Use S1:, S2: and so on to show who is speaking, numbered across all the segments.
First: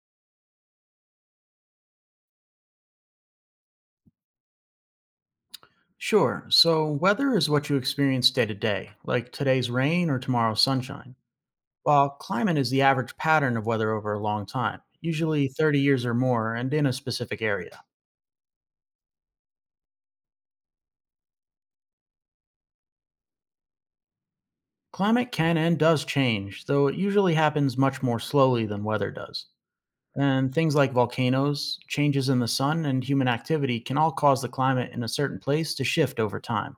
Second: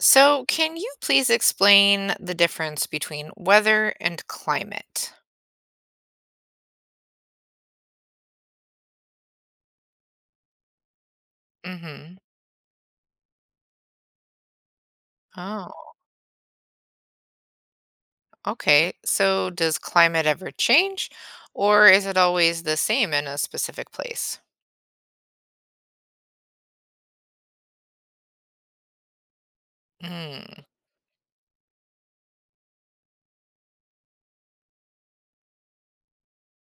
S1: So, can you please explain the difference between weather and climate?
S2: Sure. So, weather is what you experience day to day, like today's rain or tomorrow's sunshine, while
S1: Mm-hmm.
S2: climate is the average pattern of weather over a long time, usually
S1: Oh,
S2: 30 years or more, and in a specific area.
S1: okay. So, does climate ever change, or is it always the same in a specific place?
S2: Climate can and does change, though it usually happens much more slowly than weather does. And
S1: Mm,
S2: things like volcanoes, changes in the sun, and human activity can all cause the climate in a certain place to shift over time.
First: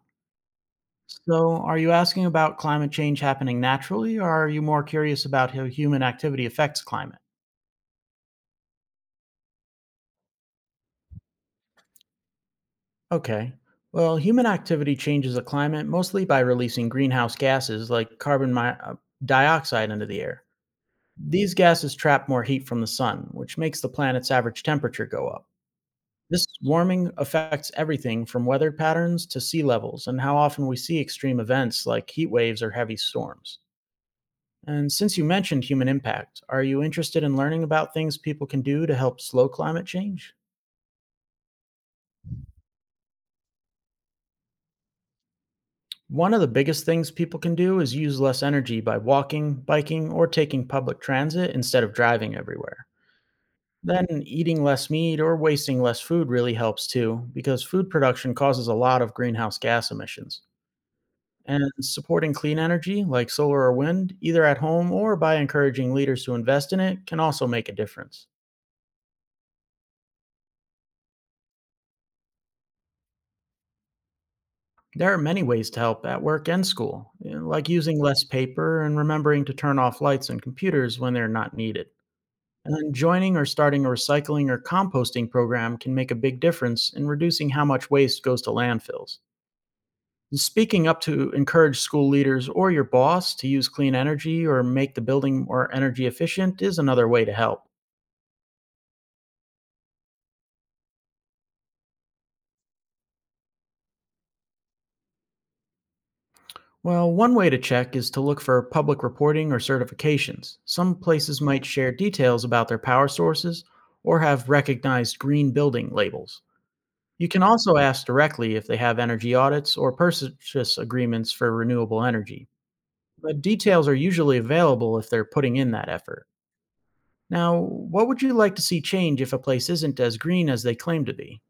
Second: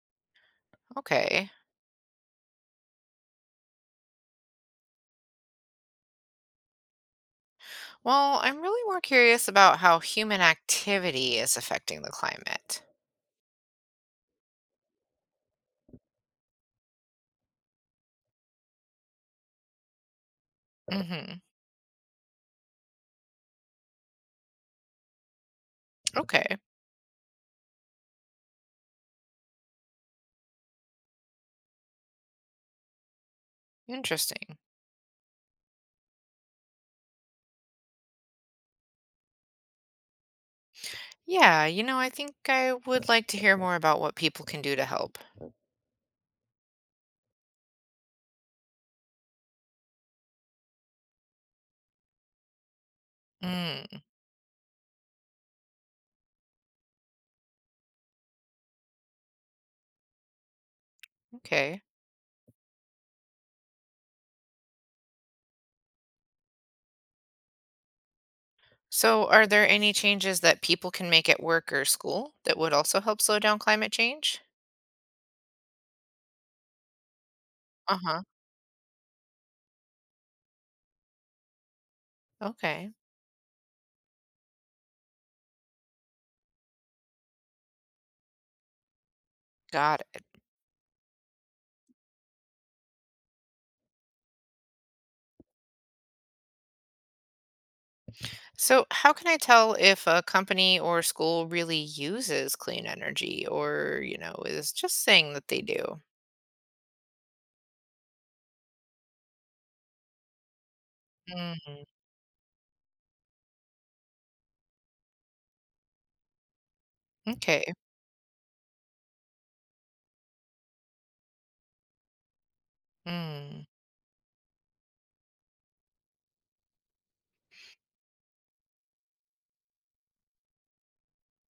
S1: okay.
S2: So, are you asking about climate change happening naturally, or are you more curious about how human activity affects climate?
S1: Well, I'm really more curious about how human activity is affecting the climate.
S2: Okay. Well, human activity changes the climate mostly by releasing greenhouse gases like carbon dioxide into the air.
S1: Mm-hmm.
S2: These gases trap more heat from the sun, which makes the planet's average temperature go up.
S1: Okay.
S2: This warming affects everything from weather patterns to sea levels and how often we see extreme events like heat waves or heavy storms.
S1: Interesting.
S2: And since you mentioned human impact, are you interested in learning about things people can do to help slow climate change?
S1: Yeah, I think I would like to hear more about what people can do to help.
S2: One of the biggest things people can do is use less energy by walking, biking, or taking public transit instead of driving everywhere.
S1: Mm,
S2: Then, eating less meat or wasting less food really helps too, because food production causes a lot of greenhouse gas emissions. And
S1: okay.
S2: supporting clean energy, like solar or wind, either at home or by encouraging leaders to invest in it, can also make a difference.
S1: So, are there any changes that people can make at work or school that would also help slow down climate change?
S2: There are many ways to help at work and school, you know, like
S1: Uh
S2: using
S1: huh.
S2: less paper and remembering to turn off lights and computers when they're not needed. And
S1: Okay.
S2: then joining or starting a recycling or composting program can make a big difference in reducing how much waste goes to landfills.
S1: Got it.
S2: And speaking up to encourage school leaders or your boss to use clean energy or make the building more energy efficient is another way to help.
S1: So, how can I tell if a company or school really uses clean energy or, is just saying that they do?
S2: Well, one way to check is to look for public reporting or certifications. Some places might
S1: Mm,
S2: share details about their power sources or have recognized green building labels. You can
S1: okay.
S2: also ask directly if they have energy audits or purchase agreements for renewable energy. But
S1: Mm.
S2: details are usually available if they're putting in that effort. Now, what would you like to see change if a place isn't as green as they claim to be?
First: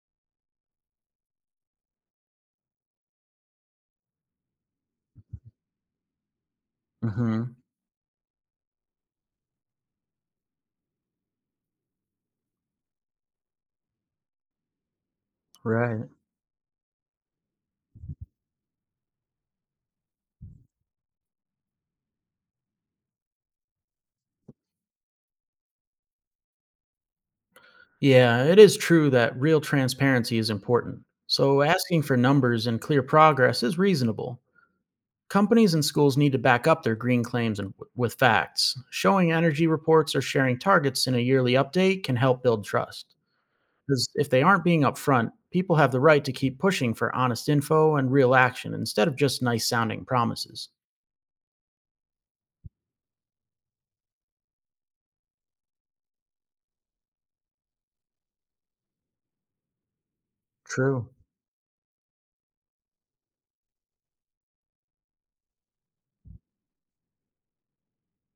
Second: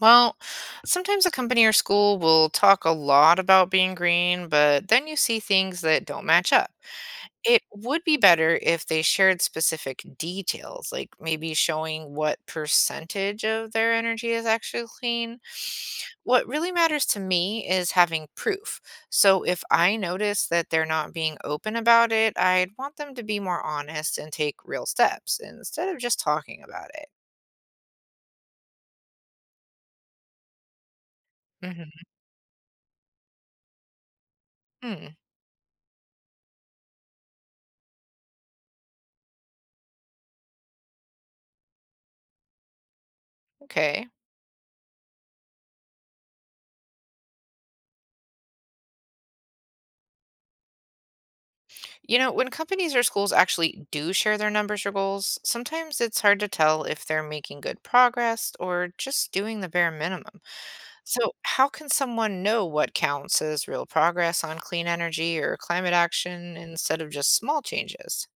S1: Well, sometimes a company or school will talk a lot about being green, but then you see things that don't match up.
S2: Hmm.
S1: It would be better if they shared specific details, like maybe showing what percentage of their energy is actually clean.
S2: Right.
S1: What really matters to me is having proof. So if I notice that they're not being open about it, I'd want them to be more honest and take real steps instead of just talking about it.
S2: Yeah, it is true that real transparency is important. So asking
S1: Hmm.
S2: for numbers and clear progress is reasonable.
S1: Hmm.
S2: Companies and schools need to back up their green claims and with facts. Showing energy reports or sharing targets in a yearly update can help build trust.
S1: Okay.
S2: Because if they aren't being upfront, people have the right to keep pushing for honest info and real action instead of just nice sounding promises.
S1: When companies or schools actually do share their numbers or goals, sometimes it's hard to tell if they're making good progress or just doing the bare minimum.
S2: True.
S1: So, how can someone know what counts as real progress on clean energy or climate action instead of just small changes?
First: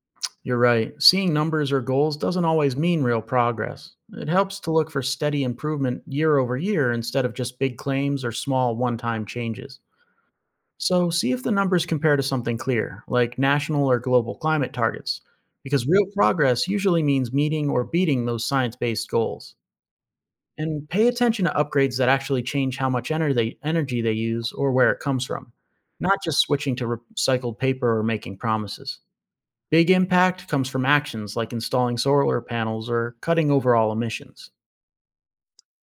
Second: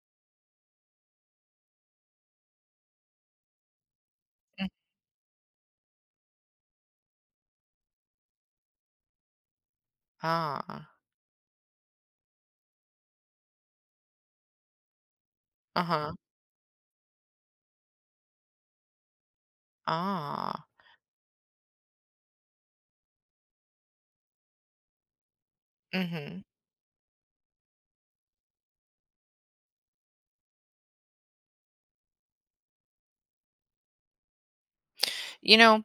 S2: You're right. Seeing numbers or goals doesn't always mean real progress. It helps
S1: Mm.
S2: to look for steady improvement year over year instead of just big claims or small one time changes.
S1: Ah,
S2: So, see if the numbers compare to something clear, like national or global climate targets,
S1: uh
S2: because real
S1: huh,
S2: progress usually means meeting or beating those science based goals.
S1: ah,
S2: And pay attention to upgrades that actually change how much energy they use or where it comes from, not just
S1: mm-hmm.
S2: switching to recycled paper or making promises. Big impact comes from actions like installing solar panels or cutting overall emissions.
S1: You know,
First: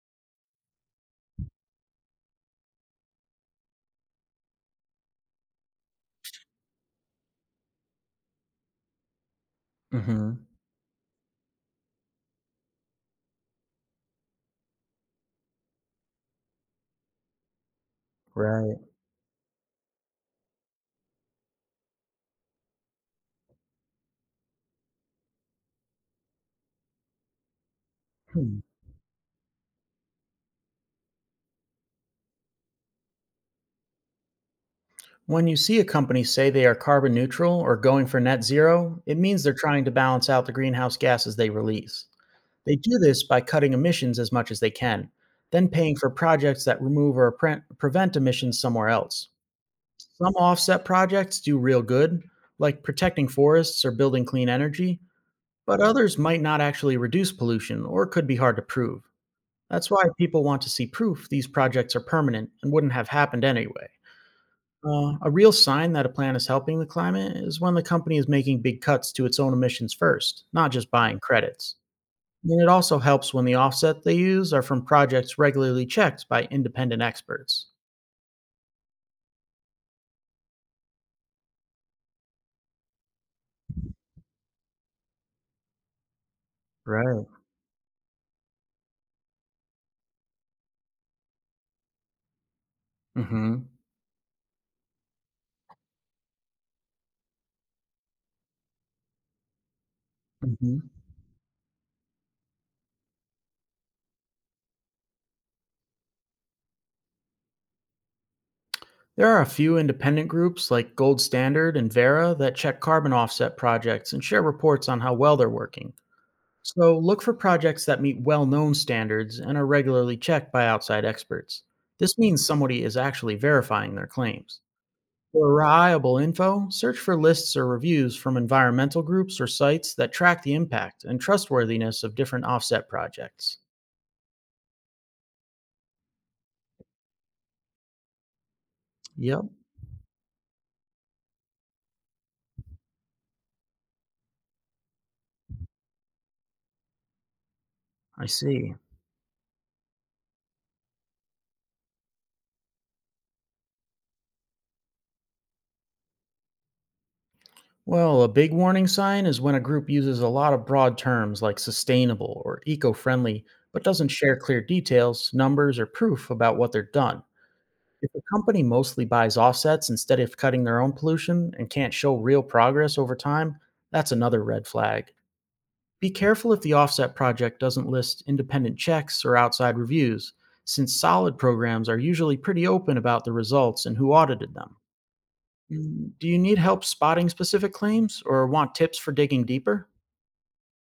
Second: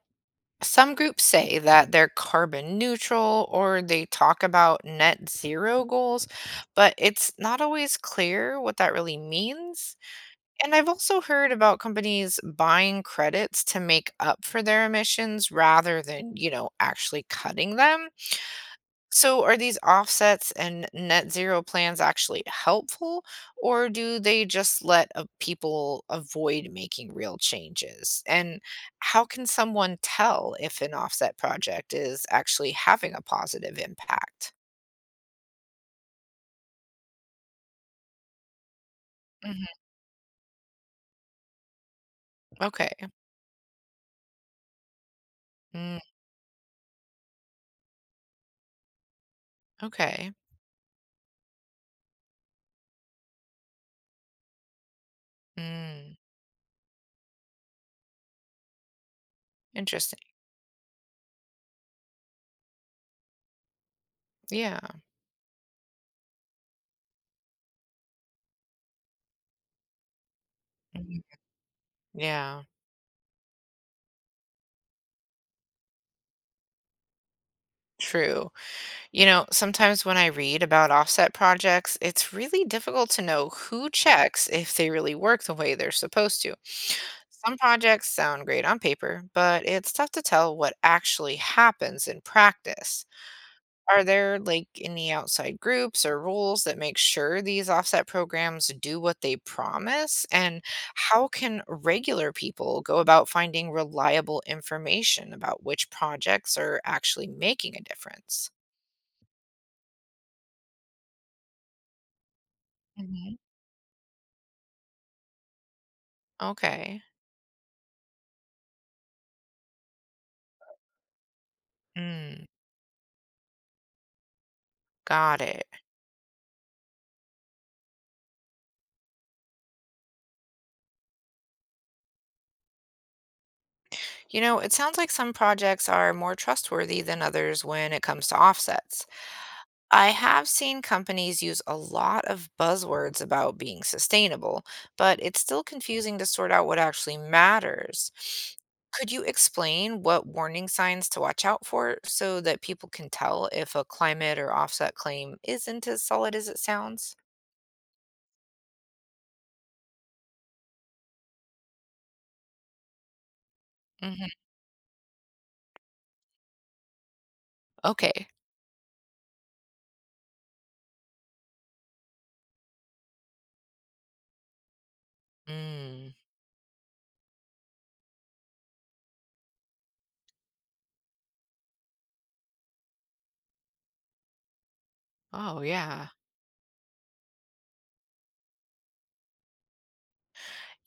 S1: some groups say that they're carbon neutral or they talk about net zero goals, but it's not always clear what that really means.
S2: Hmm.
S1: And I've also heard about companies buying credits to make up for their emissions rather than, actually cutting them.
S2: Right.
S1: So, are these offsets and net zero plans actually helpful, or do they just let people avoid making real changes? And
S2: Hmm.
S1: how can someone tell if an offset project is actually having a positive impact?
S2: When you see a company say they are carbon neutral or going for net zero, it means they're
S1: Hmm.
S2: trying to balance out the greenhouse gases they release. They
S1: Okay.
S2: do this by cutting emissions as much as they can, then paying
S1: Mm,
S2: for projects that remove or prevent emissions somewhere else.
S1: okay.
S2: Some offset projects do real good, like protecting forests or building clean energy, but
S1: Mm,
S2: others might not actually reduce pollution or could be hard to prove. That's why
S1: interesting.
S2: people want to see proof these projects are permanent and wouldn't have happened anyway.
S1: Yeah.
S2: A real sign that a plan is helping the climate is when the company is making big cuts to its own emissions first, not just buying
S1: Mhm.
S2: credits. And
S1: Yeah.
S2: it also helps when the offset they use are from projects regularly checked by independent experts.
S1: True. Sometimes when I read about offset projects, it's really difficult to know who checks if they really work the way they're supposed to.
S2: Right.
S1: Some projects sound great on paper, but it's tough to tell what actually happens in practice.
S2: Hmm.
S1: Are there like any outside groups or rules that make sure these offset programs do what they promise? And
S2: Hmm.
S1: how can regular people go about finding reliable information about which projects are actually making a difference?
S2: There are a few independent groups like Gold Standard and Vera that check carbon offset projects and share reports on how well they're working. So
S1: Okay.
S2: look for projects that meet well known standards and are regularly checked by outside experts. This means
S1: Mm,
S2: somebody is actually verifying their claims.
S1: got
S2: For
S1: it.
S2: reliable info, search for lists or reviews from environmental groups or sites that track the impact and trustworthiness of different offset projects.
S1: It sounds like some projects are more trustworthy than others when it comes to offsets.
S2: Yep.
S1: I have seen companies use a lot of buzzwords about being sustainable, but it's still confusing to sort out what actually matters.
S2: I see.
S1: Could you explain what warning signs to watch out for so that people can tell if a climate or offset claim isn't as solid as it sounds?
S2: Well, a big warning sign is when a group uses a lot of broad terms like sustainable or eco friendly, but doesn't
S1: Hmm.
S2: share clear details, numbers, or proof about what they are done. If a
S1: Okay.
S2: company mostly buys offsets instead of cutting their own pollution and can't show real progress over time, that's another red flag. Be
S1: Mm.
S2: careful if the offset project doesn't list independent checks or outside reviews, since solid programs are usually pretty open about the results and who audited them.
S1: Oh, yeah.
S2: Mm. Do you need help spotting specific claims or want tips for digging deeper?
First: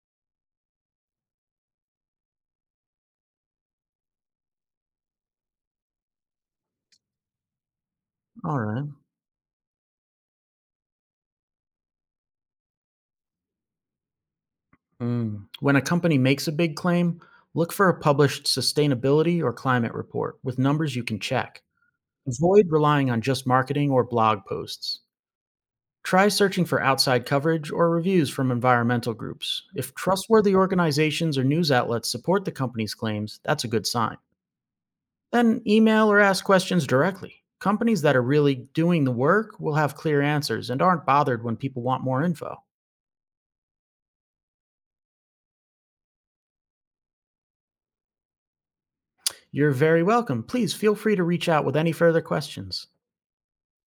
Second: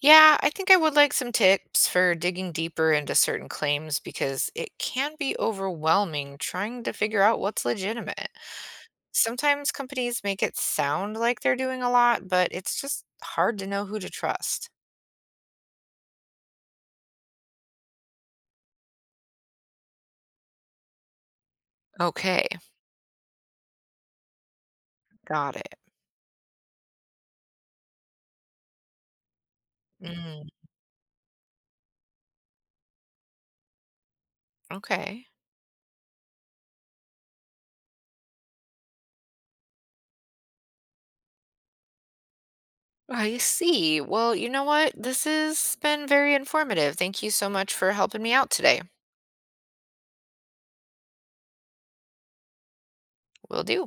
S1: Yeah, I think I would like some tips for digging deeper into certain claims because it can be overwhelming trying to figure out what's legitimate.
S2: All right.
S1: Sometimes companies make it sound like they're doing a lot, but it's just hard to know who to trust.
S2: Mm. When a company makes a big claim, look for a published sustainability or climate report with numbers you can check.
S1: Okay,
S2: Avoid relying on just marketing or blog posts.
S1: got it.
S2: Try searching for outside coverage or reviews from environmental groups. If
S1: Mm,
S2: trustworthy organizations or news outlets support the company's claims, that's a good sign.
S1: okay.
S2: Then email or ask questions directly. Companies that are really doing the work will have clear answers and aren't bothered when people want more info.
S1: I see. Well, you know what? This has been very informative. Thank you so much for helping me out today.
S2: You're very welcome. Please feel free to reach out with any further questions.
S1: Will do.